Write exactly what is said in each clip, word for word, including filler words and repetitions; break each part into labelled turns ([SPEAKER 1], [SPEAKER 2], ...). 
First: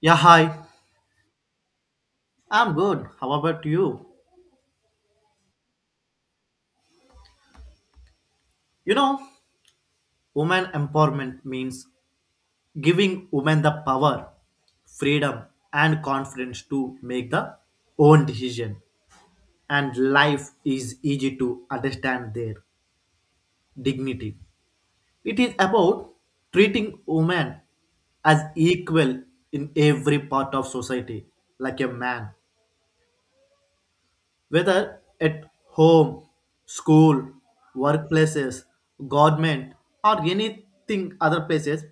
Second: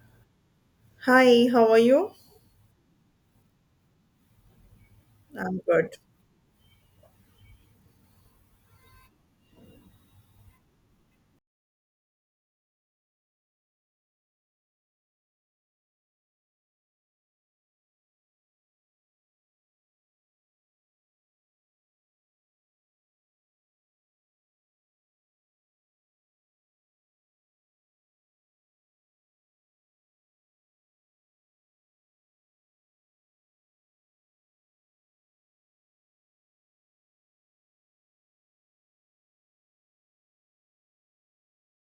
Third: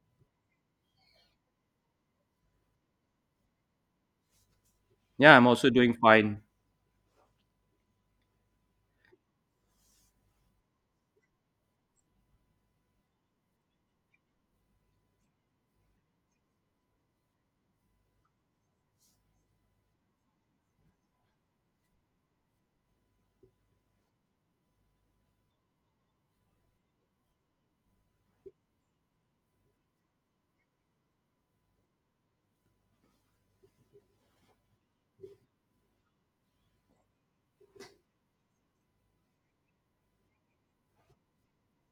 [SPEAKER 1] Yeah, hi.
[SPEAKER 2] Hi, how are you?
[SPEAKER 1] I'm good. How about you?
[SPEAKER 3] Yeah, I'm
[SPEAKER 2] I'm
[SPEAKER 3] also doing
[SPEAKER 2] good.
[SPEAKER 3] fine.
[SPEAKER 1] You know, women empowerment means giving women the power, freedom, and confidence to make the own decision. And life is easy to understand their dignity. It is about treating women as equal in every part of society, like a man. Whether at home, school, workplaces, government, or anything other places,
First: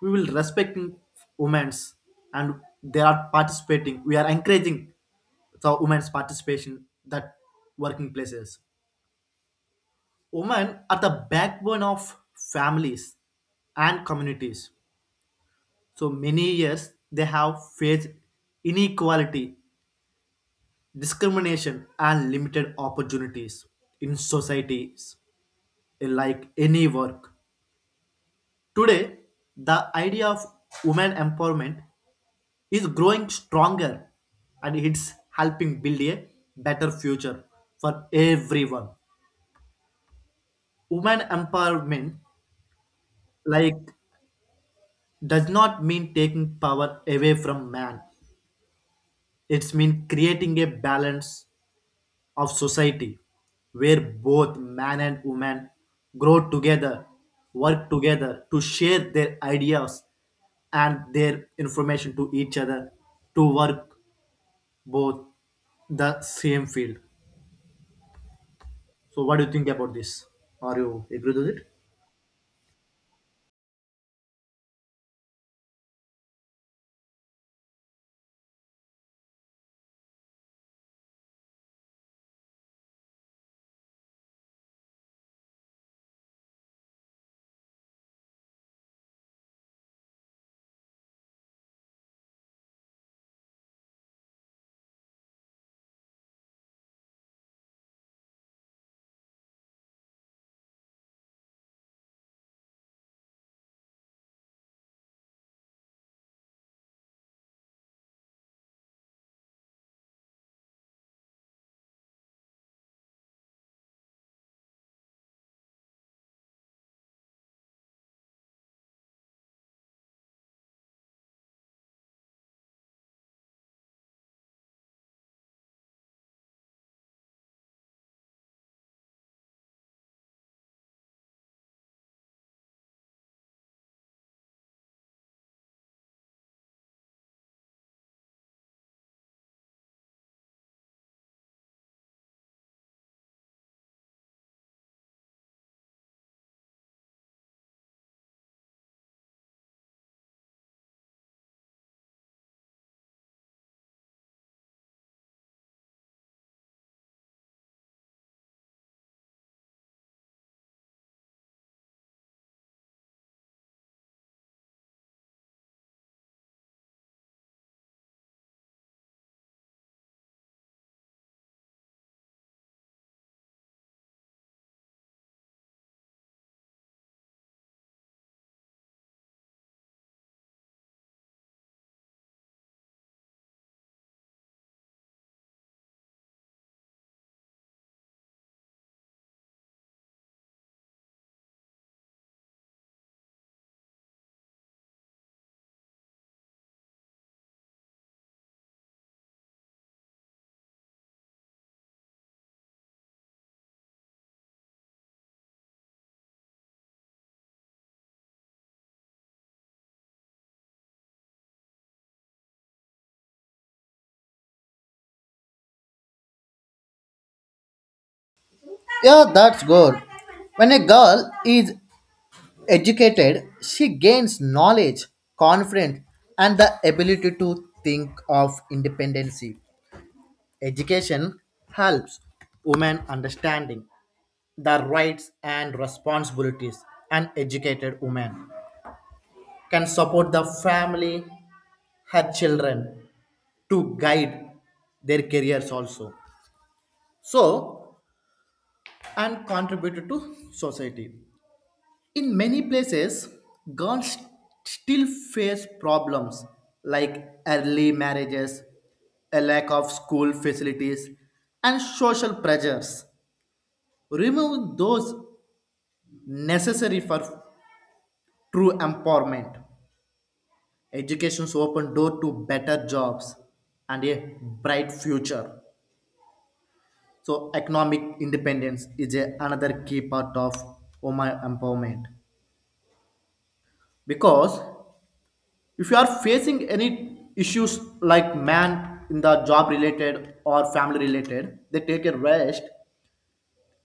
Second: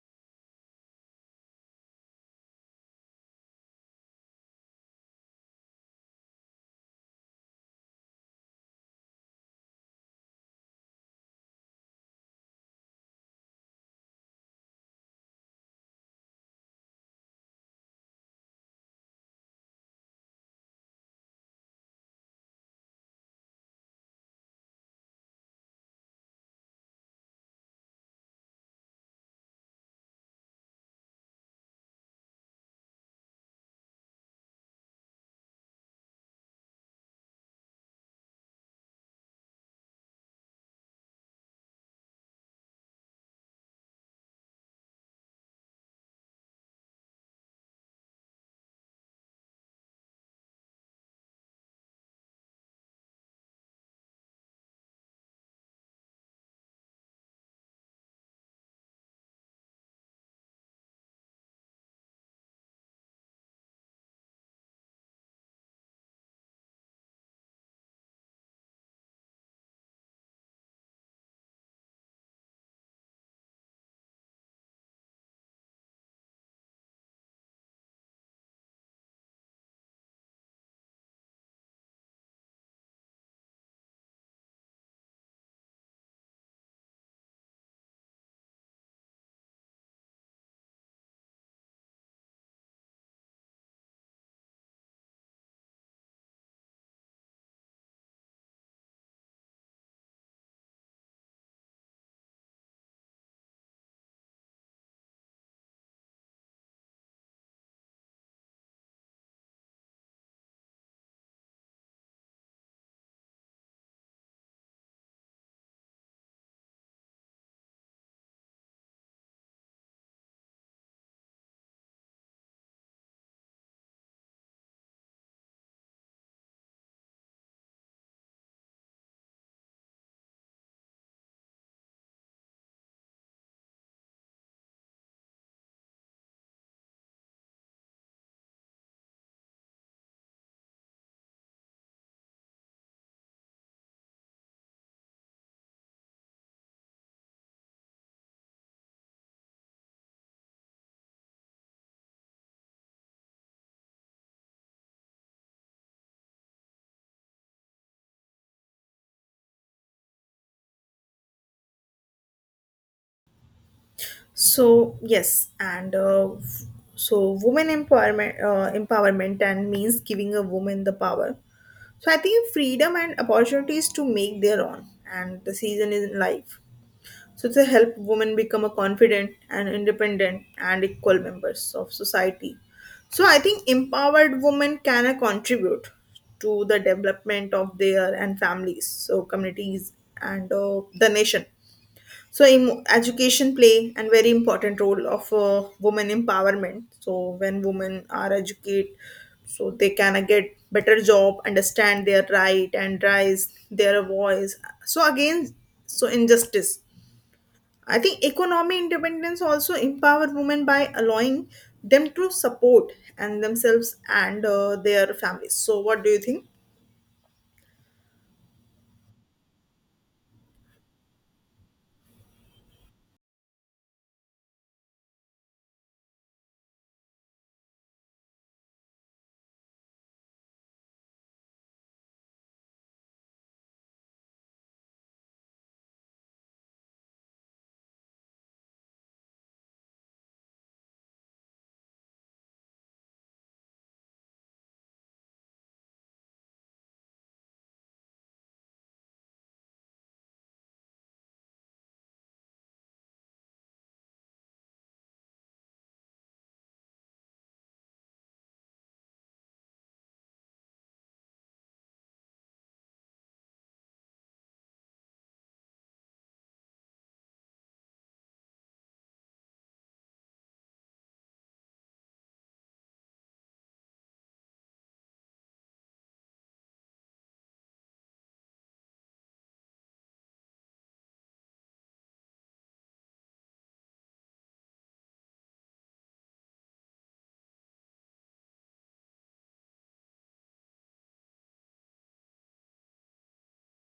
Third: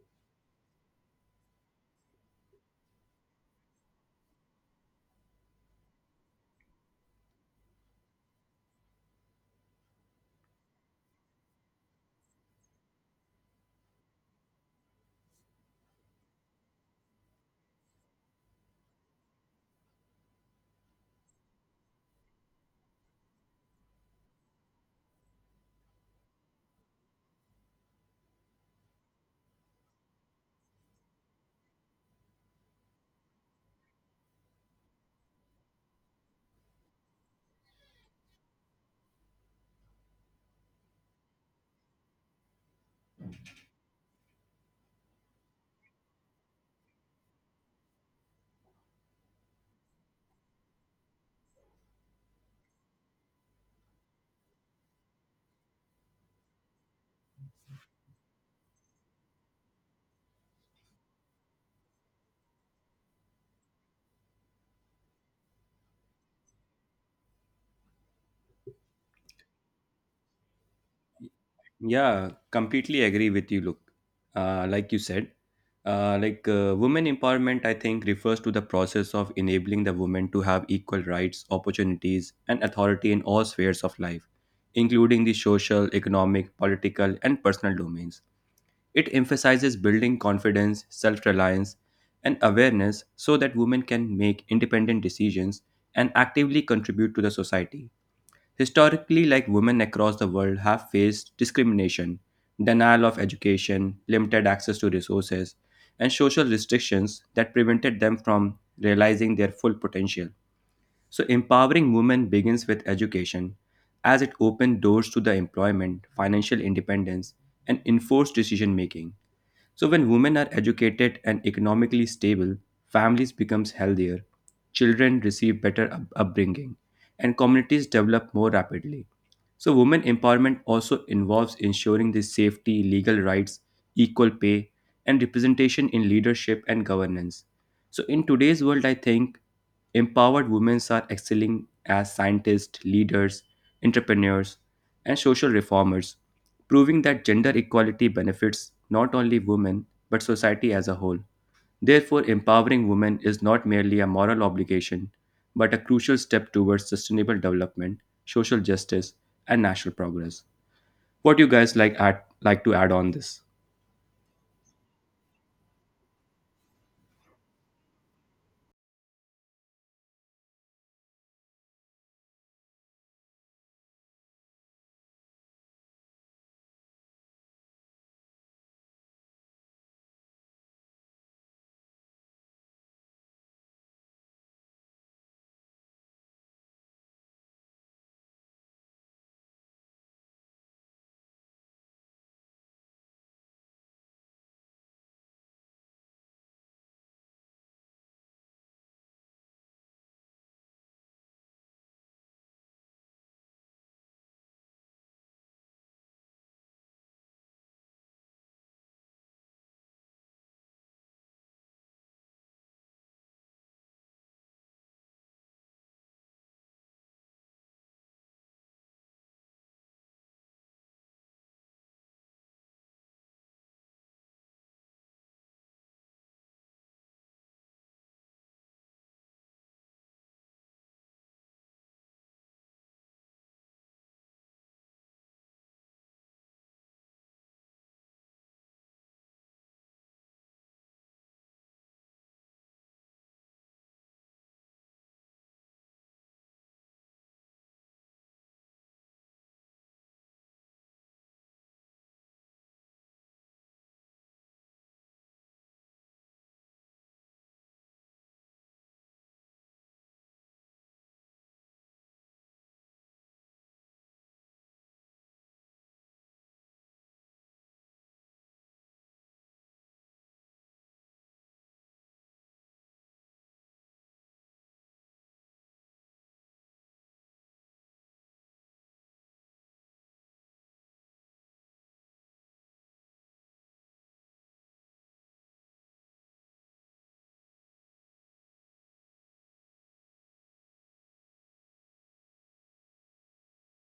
[SPEAKER 1] we will respecting women's and they are participating. We are encouraging the women's participation that working places. Women are the backbone of families and communities. So many years they have faced inequality, discrimination, and limited opportunities in societies. Like any work. Today, the idea of women empowerment is growing stronger and it's helping build a better future for everyone. Women empowerment like does not mean taking power away from man. It's mean creating a balance of society where both man and woman grow together, work together to share their ideas and their information to each other to work both the same field. So, what do you think about this? Are you agree with it?
[SPEAKER 3] Yeah, completely agree with you. Look, uh, like you said, uh, like uh, women empowerment, I think refers to the process of enabling the women to have equal rights, opportunities, and authority in all spheres of life, including the social, economic, political, and personal domains. It emphasizes building confidence, self reliance, and awareness so that women can make independent decisions and actively contribute to the society. Historically, like women across the world have faced discrimination, denial of education, limited access to resources, and social restrictions that prevented them from realizing their full potential. So, empowering women begins with education, as it opens doors to the employment, financial independence, and enforced decision making. So when women are educated and economically stable, families becomes healthier, children receive better up- upbringing, and communities develop more rapidly. So women empowerment also involves ensuring the safety, legal rights, equal pay, and representation in leadership and governance. So, in today's world, I think empowered women are excelling as scientists, leaders, entrepreneurs, and social reformers, proving that gender equality benefits not only women but society as a whole. Therefore, empowering women is not merely a moral obligation but a crucial step towards sustainable development, social justice, and national progress. What do you guys like add, like to add on this?
[SPEAKER 2] So, yes, and uh, f- so women empowerment uh, empowerment and means giving a woman the power. So I think freedom and opportunities to make their own and the season is in life. So to help women become a confident and independent and equal members of society. So I think empowered women can uh, contribute to the development of their and families, so communities and uh, the nation. So em- education play a very important role of uh, women empowerment. So when women are educated, so they can uh, get better job, understand their right and rise their voice. So again, so injustice. I think economic independence also empower women by allowing them to support and themselves and uh, their families. So what do you think?
[SPEAKER 1] Good. When a girl is educated, she gains knowledge, confidence, and the ability to think of independence. Education helps women understanding their rights and responsibilities. An educated woman can support the family, her children, to guide their careers also. So, and contribute to society. In many places, girls still face problems like early marriages, a lack of school facilities, and social pressures remove those necessary for true empowerment. Education's open door to better jobs and a bright future. So economic independence is a, another key part of woman empowerment. Because if you are facing any issues like man in the job related or family related, they take a rest.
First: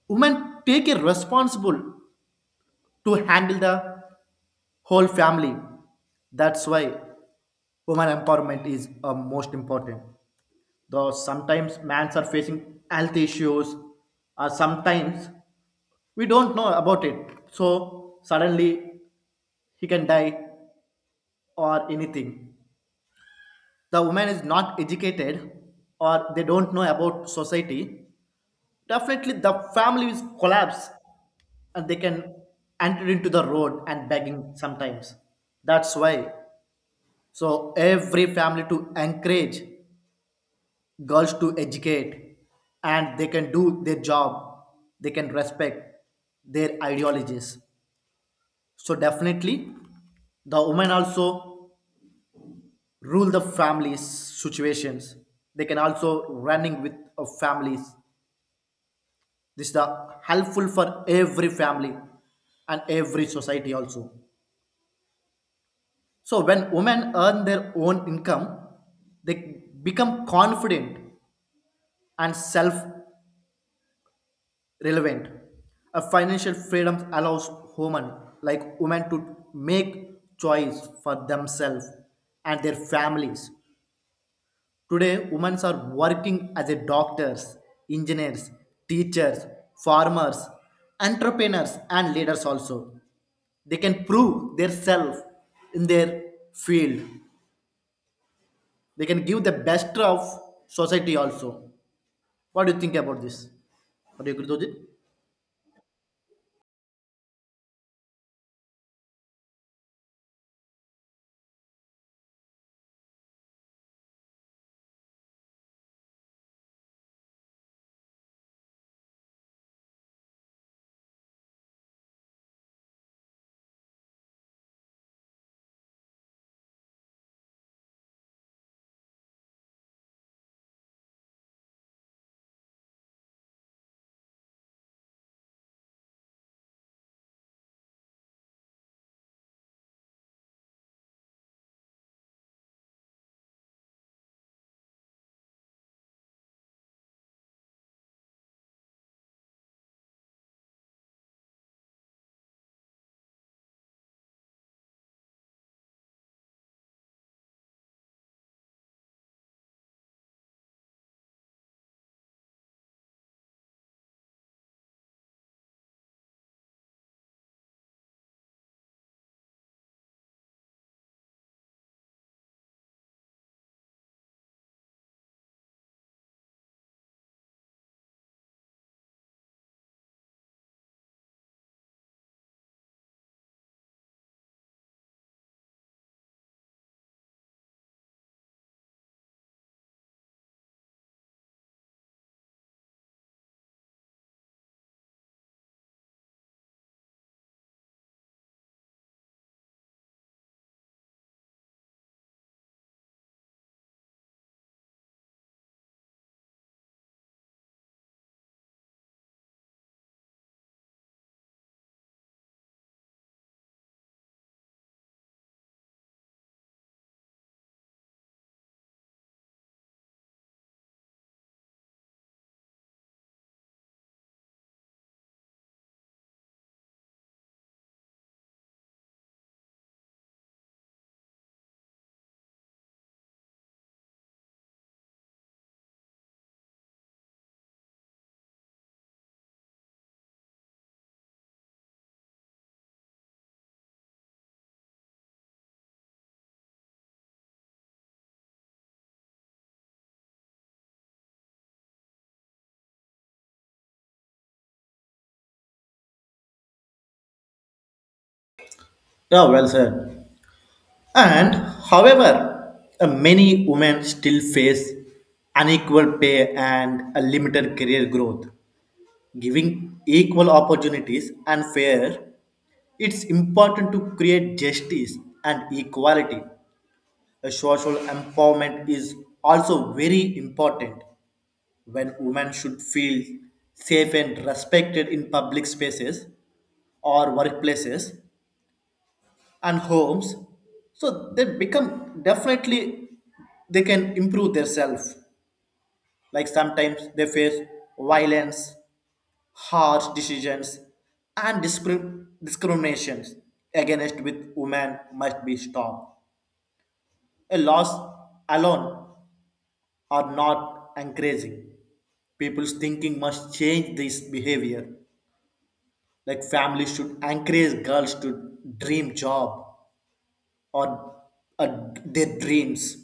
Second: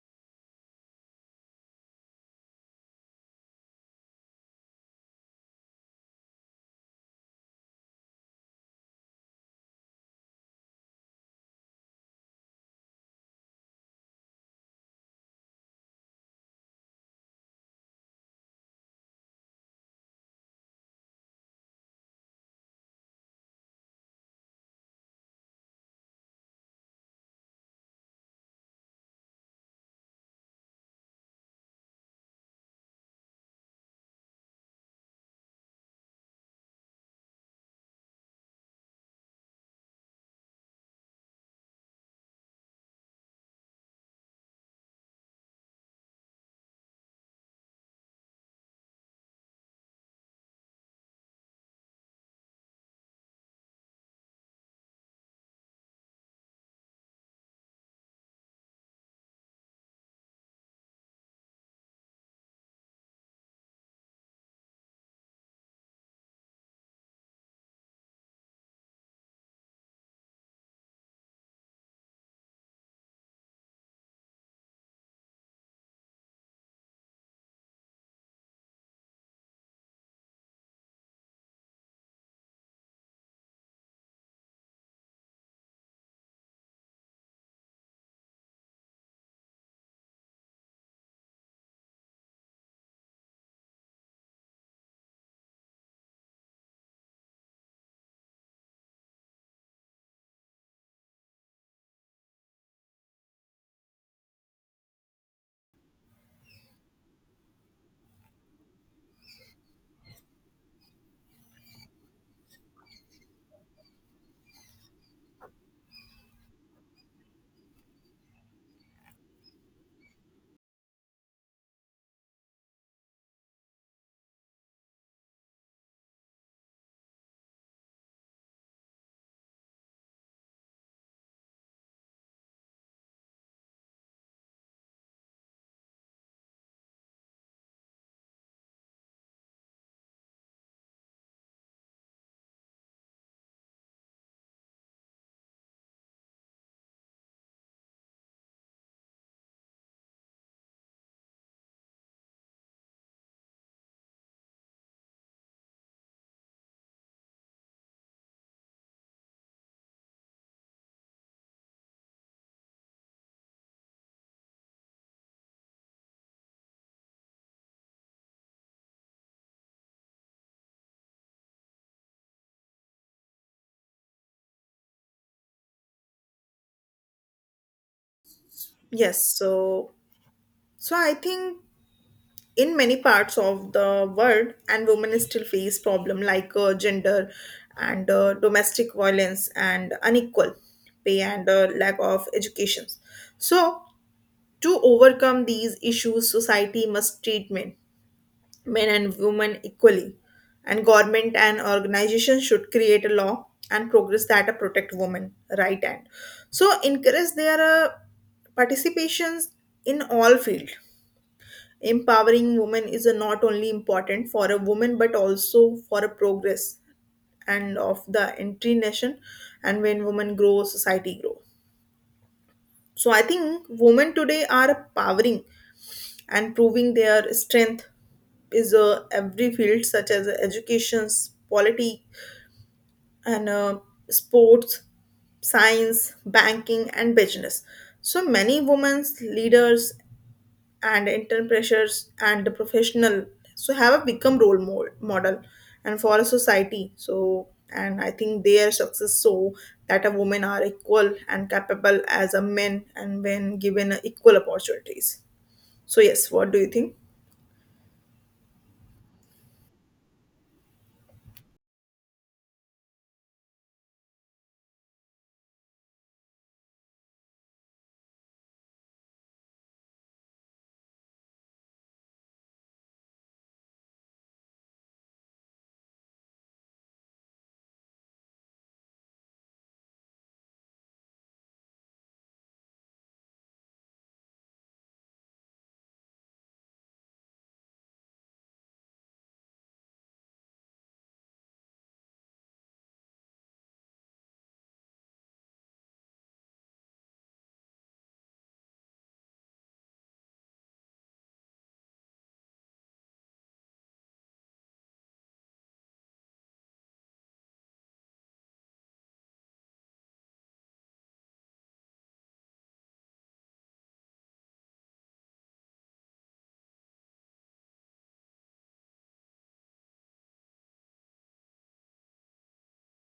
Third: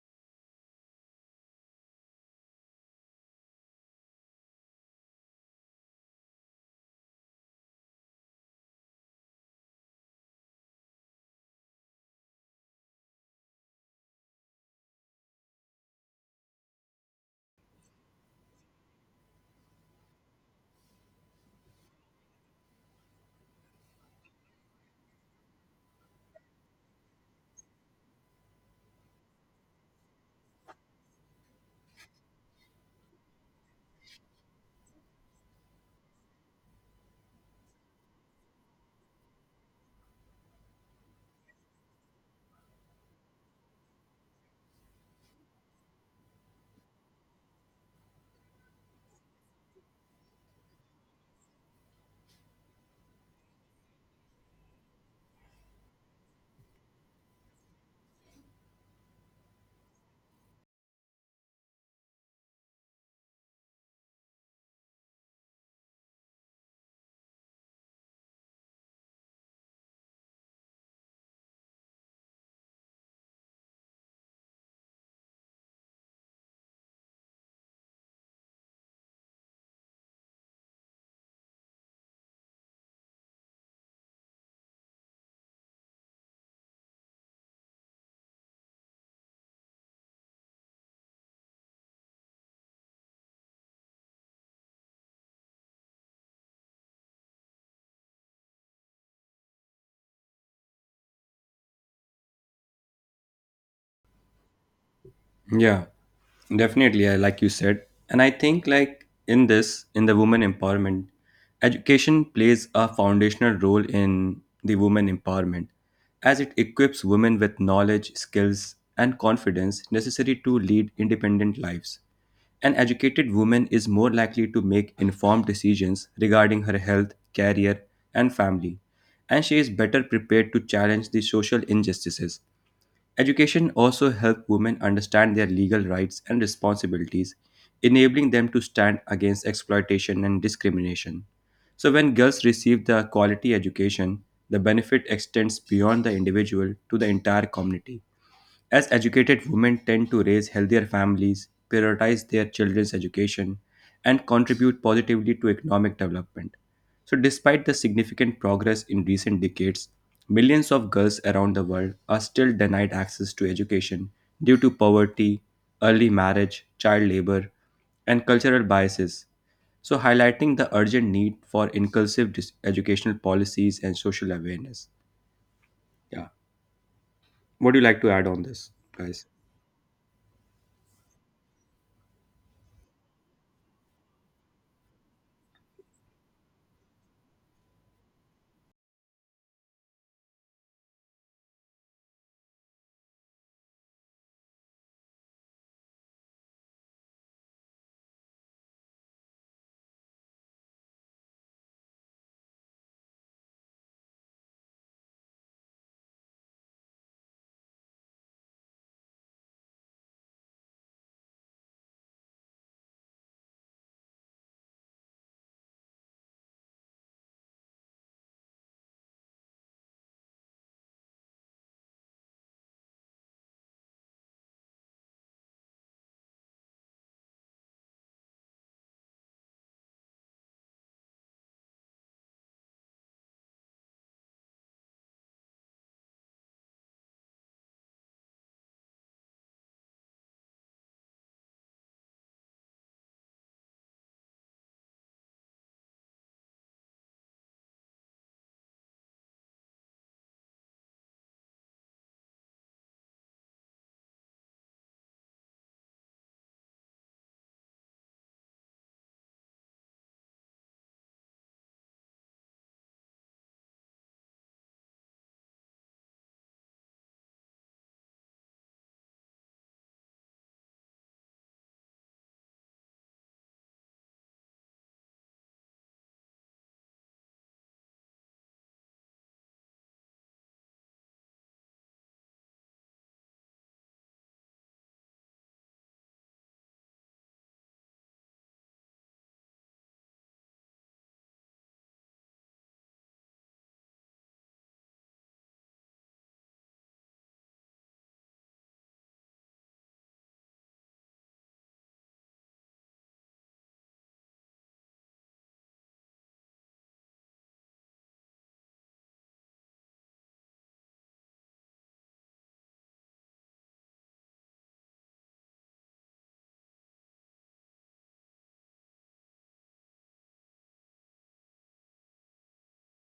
[SPEAKER 1] Women take a responsible to handle the whole family, that's why women empowerment is uh, most important. Though sometimes mans are facing health issues, or sometimes we don't know about it. So suddenly he can die or anything. The woman is not educated or they don't know about society. Definitely the family is collapse and they can enter into the road and begging sometimes. That's why. So every family to encourage girls to educate and they can do their job, they can respect their ideologies, so definitely the women also rule the families situations, they can also running with of families. This is the helpful for every family and every society also. So when women earn their own income, they become confident and self relevant. A financial freedom allows women, like women, to make choice for themselves and their families. Today, women are working as a doctors, engineers, teachers, farmers, entrepreneurs, and leaders also. They can prove themselves in their field. They can give the best of society also. What do you think about this? Are you agree with it?
[SPEAKER 3] Yeah, definitely. I like you said, and I think like in this, in the women empowerment, education plays a foundational role in the women empowerment, as it equips women with knowledge, skills, and confidence necessary to lead independent lives. An educated woman is more likely to make informed decisions regarding her health, career, and family, and she is better prepared to challenge the social injustices. Education also helped women understand their legal rights and responsibilities, enabling them to stand against exploitation and discrimination. So, when girls receive the quality education, the benefit extends beyond the individual to the entire community. As educated women tend to raise healthier families, prioritize their children's education, and contribute positively to economic development. So, despite the significant progress in recent decades, millions of girls around the world are still denied access to education due to poverty, early marriage, child labor, and cultural biases. So, highlighting the urgent need for inclusive dis- educational policies and social awareness. Yeah. What do you like to add on this,
[SPEAKER 2] Yes,
[SPEAKER 3] guys?
[SPEAKER 2] so so I think in many parts of the world and women still face problem like uh, gender and uh, domestic violence and unequal pay and uh, lack of education. So to overcome these issues society must treat men men and women equally, and government and organizations should create a law and progress that uh, protect women right, and so encourage their uh, participations in all field. Empowering women is a not only important for a woman but also for a progress and of the entry nation, and when women grow society grow. So I think women today are powering and proving their strength is uh, every field such as education, polity, and uh, sports, science, banking and business. So many women's leaders and intern pressures and the professional so have a become role mo- model and for a society. So and I think their success so that a women are equal and capable as a men and when given equal opportunities. So yes, what do you think?
[SPEAKER 1] Yeah, well said. And however, uh, many women still face unequal pay and a limited career growth. Giving equal opportunities and fair, it's important to create justice and equality. A social empowerment is also very important when women should feel safe and respected in public spaces or workplaces and homes, so they become definitely they can improve themselves. Like sometimes they face violence, harsh decisions, and discri- discriminations against with women must be stopped. A loss alone are not encouraging, people's thinking must change this behavior. Like families should encourage girls to dream job or uh, their dreams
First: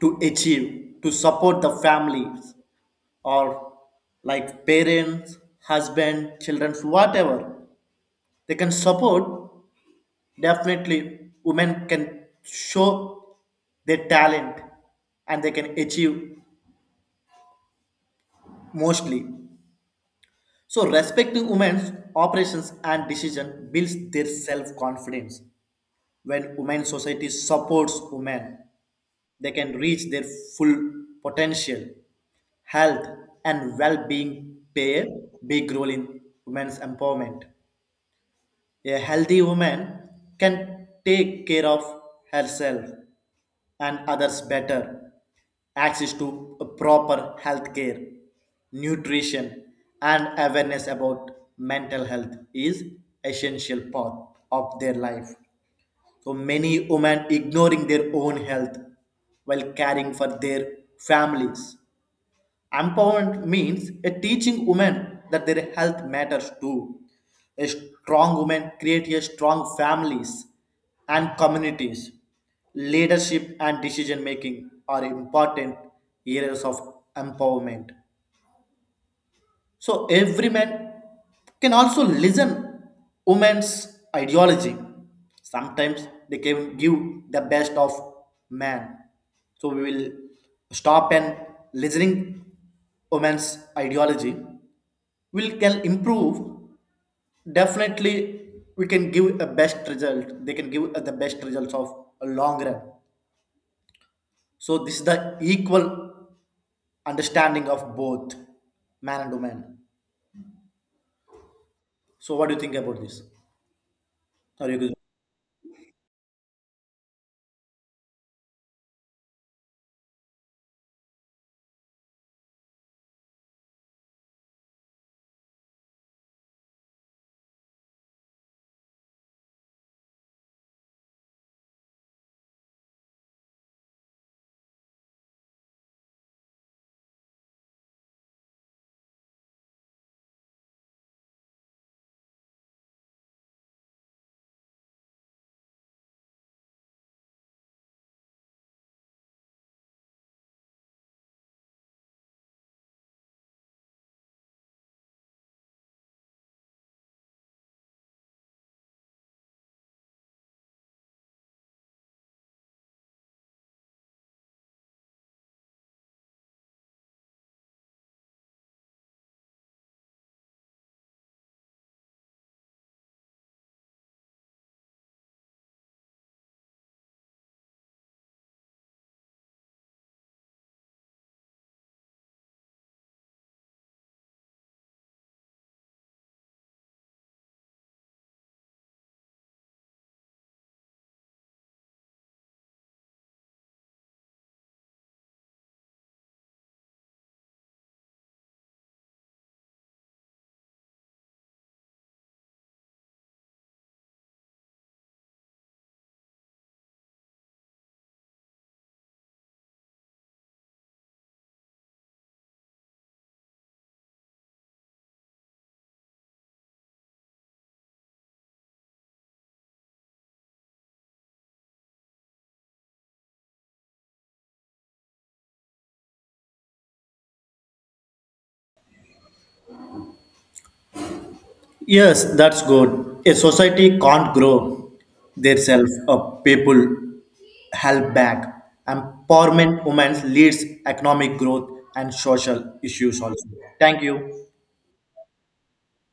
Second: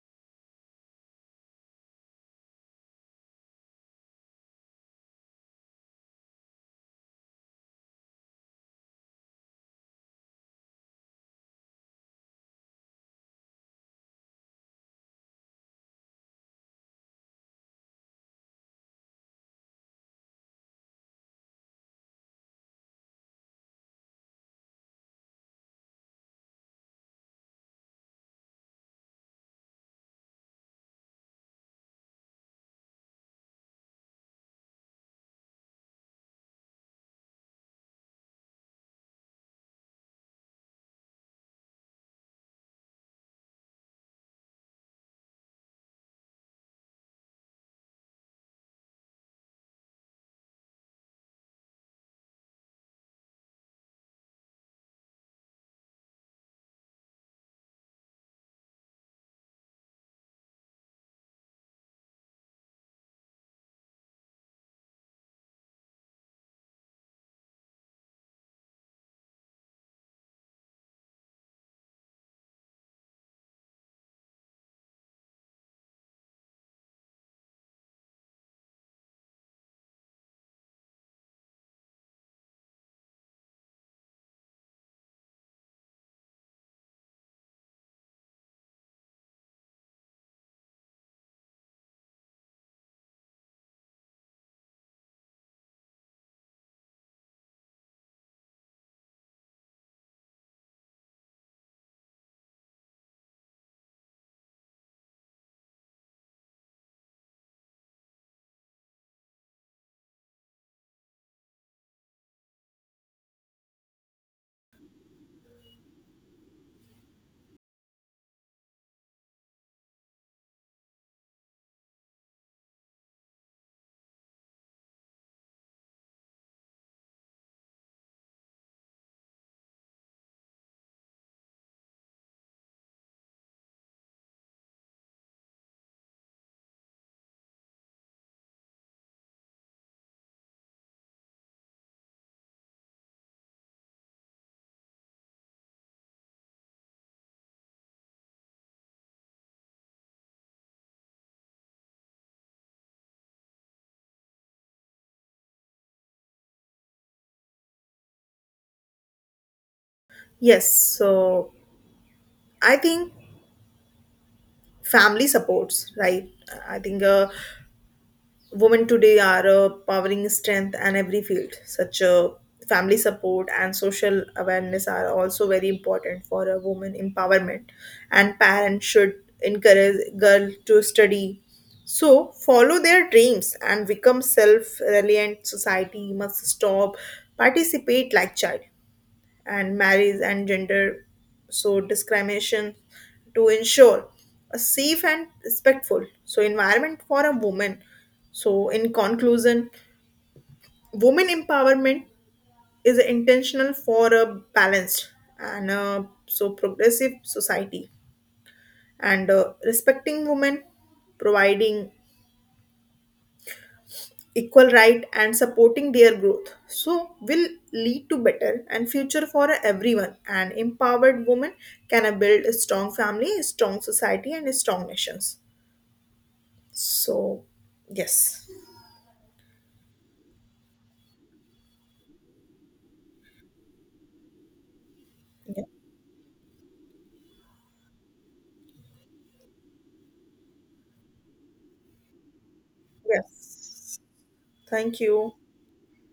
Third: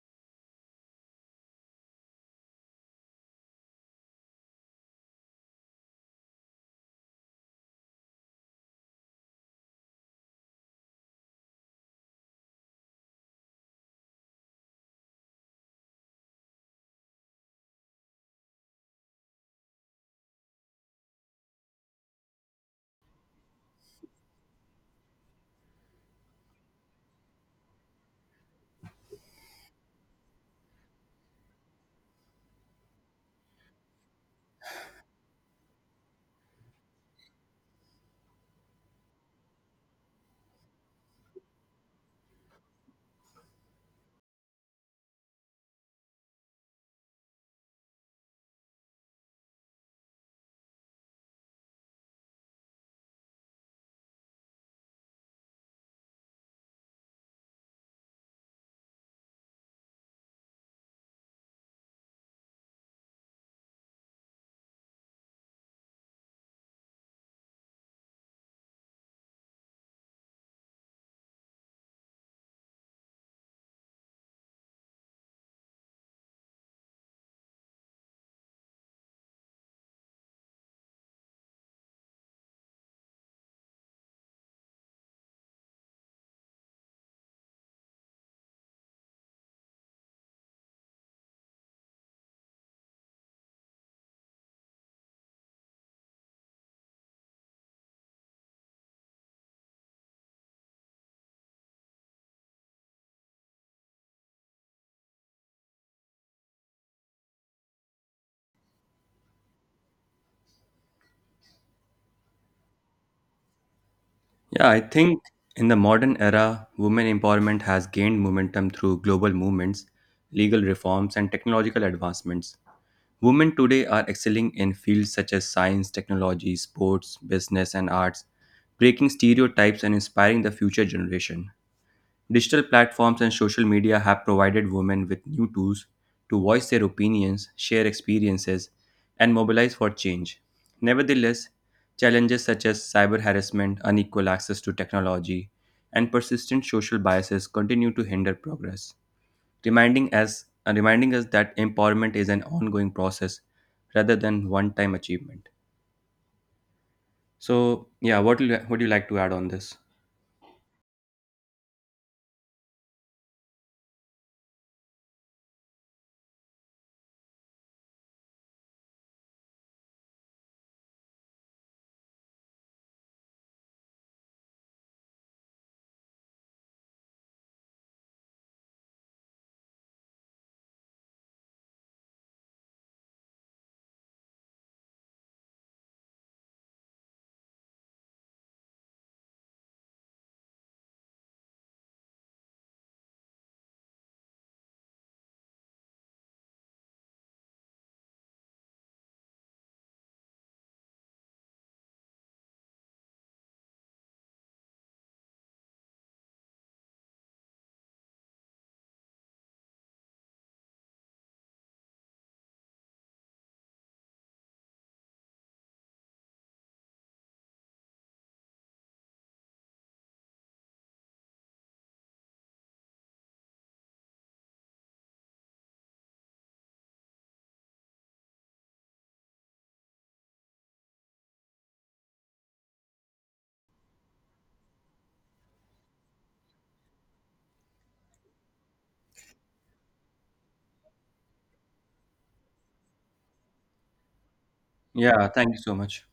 [SPEAKER 1] to achieve to support the families, or like parents, husband, children, whatever, they can support. Definitely women can show their talent and they can achieve mostly. So respecting women's operations and decision builds their self-confidence. When women society supports women, they can reach their full potential. Health and well being play a big role in women's empowerment. A healthy woman can take care of herself and others better. Access to a proper health care, nutrition, and awareness about mental health is essential part of their life. So many women ignoring their own health while caring for their families. Empowerment means a teaching women that their health matters too. A strong woman creates a strong families and communities. Leadership and decision making are important areas of empowerment. So every man can also listen women's ideology. Sometimes they can give the best of man. So we will stop and listening women's ideology. We can improve. Definitely we can give a best result. They can give the best results of a long run. So this is the equal understanding of both man and woman. So what do you think about this?
[SPEAKER 3] Yeah,
[SPEAKER 1] Are
[SPEAKER 3] I
[SPEAKER 1] you
[SPEAKER 3] think in the modern era, women empowerment has gained momentum through global movements, legal reforms, and technological advancements. Women today are excelling in fields such as science, technology, sports, business, and arts, breaking stereotypes and inspiring the future generation. Digital platforms and social media have provided women with new tools to voice their opinions, share experiences, and mobilize for change. Nevertheless, challenges such as cyber harassment, unequal access to technology, and persistent social biases continue to hinder progress, reminding us, uh, reminding us that empowerment is an ongoing process rather than one time achievement. So, yeah, what do you, what do you like to add on this?
[SPEAKER 2] Yes, so I think family supports, right? I think uh, women today are a powering strength in every field such a family support, and social awareness are also very important for a woman empowerment. And parents should encourage girl to study, so follow their dreams and become self-reliant. Society must stop participate like child and marriage and gender, so discrimination, to ensure a safe and respectful so environment for a woman. So in conclusion, women empowerment is intentional for a balanced and uh, so progressive society, and uh, respecting women, providing equal right and supporting their growth, so will lead to better and future for everyone. An empowered woman can uh, build a strong family, a strong society, and a strong nations. So yes.
[SPEAKER 1] Yes, that's good. A society can't grow
[SPEAKER 2] Yeah.
[SPEAKER 1] themselves up. People held back. Empowerment women leads economic growth and social issues also.
[SPEAKER 2] Yes,
[SPEAKER 1] Thank you.
[SPEAKER 2] thank
[SPEAKER 3] Yeah,
[SPEAKER 2] you.
[SPEAKER 3] thank you so much.